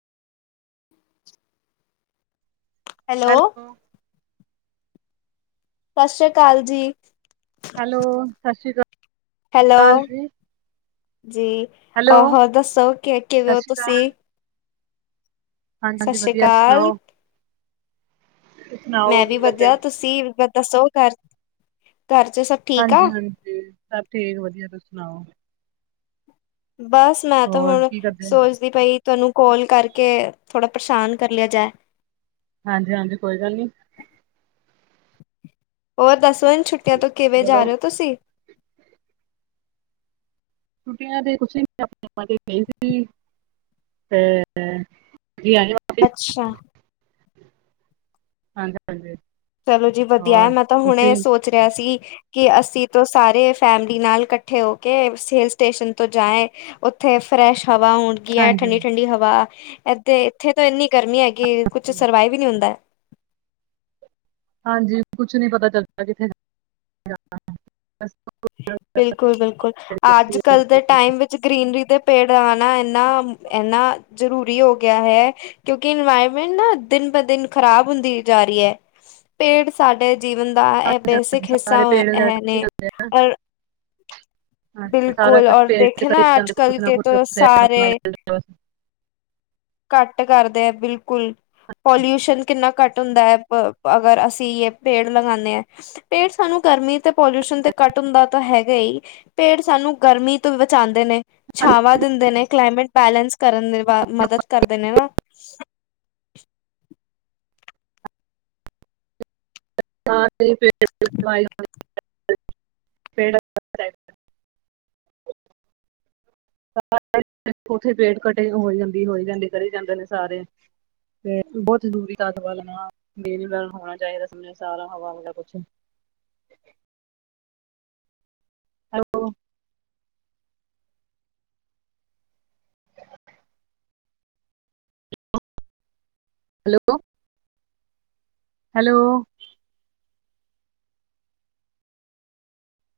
[unintelligible] Hello ਸਤਿ ਸ੍ਰੀ ਅਕਾਲ ਜੀ। ਹੈਲੋ ਸਤਿ ਸ੍ਰੀ ਹੈਲੋ ਅਕਾਲ ਜੀ, ਜੀ ਹੈਲੋ ਆ ਦੱਸੋ ਕਿ ਕਿਵੇਂ ਸਤਿ ਹੋ ਸ੍ਰੀ ਤੁਸੀਂ ਅਕਾਲ। ਸਤਿ ਹਾਂਜੀ-ਹਾਂਜੀ ਸ੍ਰੀ ਵਧੀਆ ਅਕਾਲ, ਸੁਣਾਓ? ਤੁਸੀਂ ਸੁਣਾਓ ਮੈਂ ਵੀ ਕੀ ਕਰਦੇ? ਵਧੀਆ ਤੁਸੀਂ ਦੱਸੋ ਘਰ ਘਰ ਚ ਸਭ ਠੀਕ ਆ? ਹਾਂਜੀ ਹਾਂਜੀ ਸਭ ਠੀਕ ਵਧੀਆ ਤੁਸੀ ਸੁਣਾਓ ਬਸ ਨਹਾ ਧੋ ਹੋਰ ਕੇ ਕੀ ਕਰਦੇ? ਸੋਚਦੀ ਪਈ ਸੀ। ਤੁਹਾਨੂੰ ਕੋਲ ਕਰਕੇ ਥੋੜ੍ਹਾ ਪਰੇਸ਼ਾਨ ਕਰ ਲਿਆ ਜਾਏ ਹਾਂਜੀ-ਹਾਂਜੀ ਕੋਈ ਗੱਲ ਨੀ। ਹੋਰ ਦੱਸੋ। ਭੈਣ ਛੁੱਟੀਆਂ ਤੋਂ ਕਿਵੇਂ ਜਾ ਬੋਲੋ ਰਹੇ ਹੋ ਤੁਸੀਂ ਛੁੱਟੀਆਂ ਚ ਕਿਤੇ ਨਹੀਂ ਬਸ ਪੇਕਿਆਂ ਤੇ ਗਈ ਸੀਗੀ ਮੈਂ। ਅੱਛਾ ਹਾਂਜੀ ਹਾਂਜੀ ਚਲੋ ਜੀ ਵਧੀਆ ਹੈ ਮੈਂ ਤਾਂ ਹੁਣੇ ਇਹ ਸੋਚ ਰਿਹਾ ਸੀ ਕਿ ਅਸੀਂ ਤੋਂ ਸਾਰੇ ਫੈਮਲੀ ਨਾਲ ਇਕੱਠੇ ਹੋ ਕੇ ਹਿਲ ਸਟੇਸ਼ਨ ਤੋਂ ਜਾਏ ਉੱਥੇ ਫਰੈਸ਼ ਹਵਾ ਆਉਂਦੀ ਹੈ ਹਾਂਜੀ, ਠੰਡੀ ਠੰਡੀ ਹਵਾ ਇਦੇ ਇੱਥੇ ਤਾਂ ਇੰਨੀ ਗਰਮੀ ਹੈਗੀ ਕੁੱਛ ਸਰਵਾਈਵ ਵੀ ਨ ਹੁੰਦਾ। ਹਾਂਜੀ ਕੁਛ ਨੀ ਪਤਾ ਚੱਲਦਾ ਕਿਥੇ ਬਿਲਕੁਲ-ਬਿਲਕੁਲ ਅੱਜ ਕੱਲ ਦੇ ਟਾਈਮ ਵਿੱਚ ਗਰੀਨਰੀ ਦੇ ਪੇੜ ਆਉਣਾ ਇਨਾ ਇਨਾ ਜ਼ਰੂਰੀ ਹੋ ਗਿਆ। ਗਿਆ ਹੈ, ਕਿਉਂਕਿ ਇਨਵਾਇਰਮੈਂਟ ਨਾ ਦਿਨ ਬ ਦਿਨ ਖ਼ਰਾਬ ਹੁੰਦੀ ਜਾ ਰਹੀ ਹੈ। ਪੇੜ ਸਾਡੇ ਜੀਵਨ ਦਾ ਇਹ ਬੇਸਿਕ ਹਿੱਸਾ ਸਾਰੇ ਪੇੜ ਵਗੈਰਾ ਇਹ ਕੱਟੀ ਨੇ। ਜਾਂਦੇ ਆ ਔਰ ਸਾਰਾ ਕੁਛ [unintelligible] ਕੁਛ ਨਾ ਕੁਛ [unintelligible] ਘੱਟ ਕਰਦੇ ਹੈ ਬਿਲਕੁਲ ਪੋਲਿਊਸ਼ਨ ਕਿੰਨਾ ਘੱਟ ਹੁੰਦਾ ਹੈ ਅਗਰ ਅਸੀਂ ਇਹ ਪੇੜ ਲਗਾਉਂਦੇ ਹਾਂ ਪੇੜ ਸਾਨੂੰ ਗਰਮੀ ਤੇ ਪੋਲਿਊਸ਼ਨ ਤੇ ਕੱਟ ਹੁੰਦਾ ਤਾਂ ਹੈਗਾ ਹੀ ਪੇੜ ਸਾਨੂੰ ਗਰਮੀ ਤੋਂ ਬਚਾਉਂਦੇ ਨੇ ਛਾਵਾਂ ਦਿੰਦੇ ਨੇ ਕਲਾਈਮੇਟ ਬੈਲੇਂਸ ਕਰਨ ਦੀ ਮਦਦ ਕਰਦੇ ਨੇ ਨਾ। ਹਾ ਪਵਾਈ ਤੇਰਾ ਪਤਾ ਐ [unintelligible] ਅ ਅ ਅ [unintelligible] ਉੱਥੇ ਪੇਟ ਕਟੇ ਹੋਈ ਜਾਂਦੀ ਹੋਈ ਜਾਂਦੀ ਕਰੀ ਜਾਂਦੇ ਨੇ ਸਾਰੇ ਤੇ ਬਹੁਤ ਦੂਰੀ ਤਤ ਵਲ ਹੋਣਾ ਮੇਰੀ ਦਾ ਹੋਣਾ ਚਾਹੀਦਾ ਸਮਾ ਸਾਰਾ ਹਵਾ -ਹਵਾ ਕੁਛ ਐ ਐਲੋ [unintelligible] ਹੈਲ [unintelligible] ਹੈਲੱਲੋ ਹੈਲੋ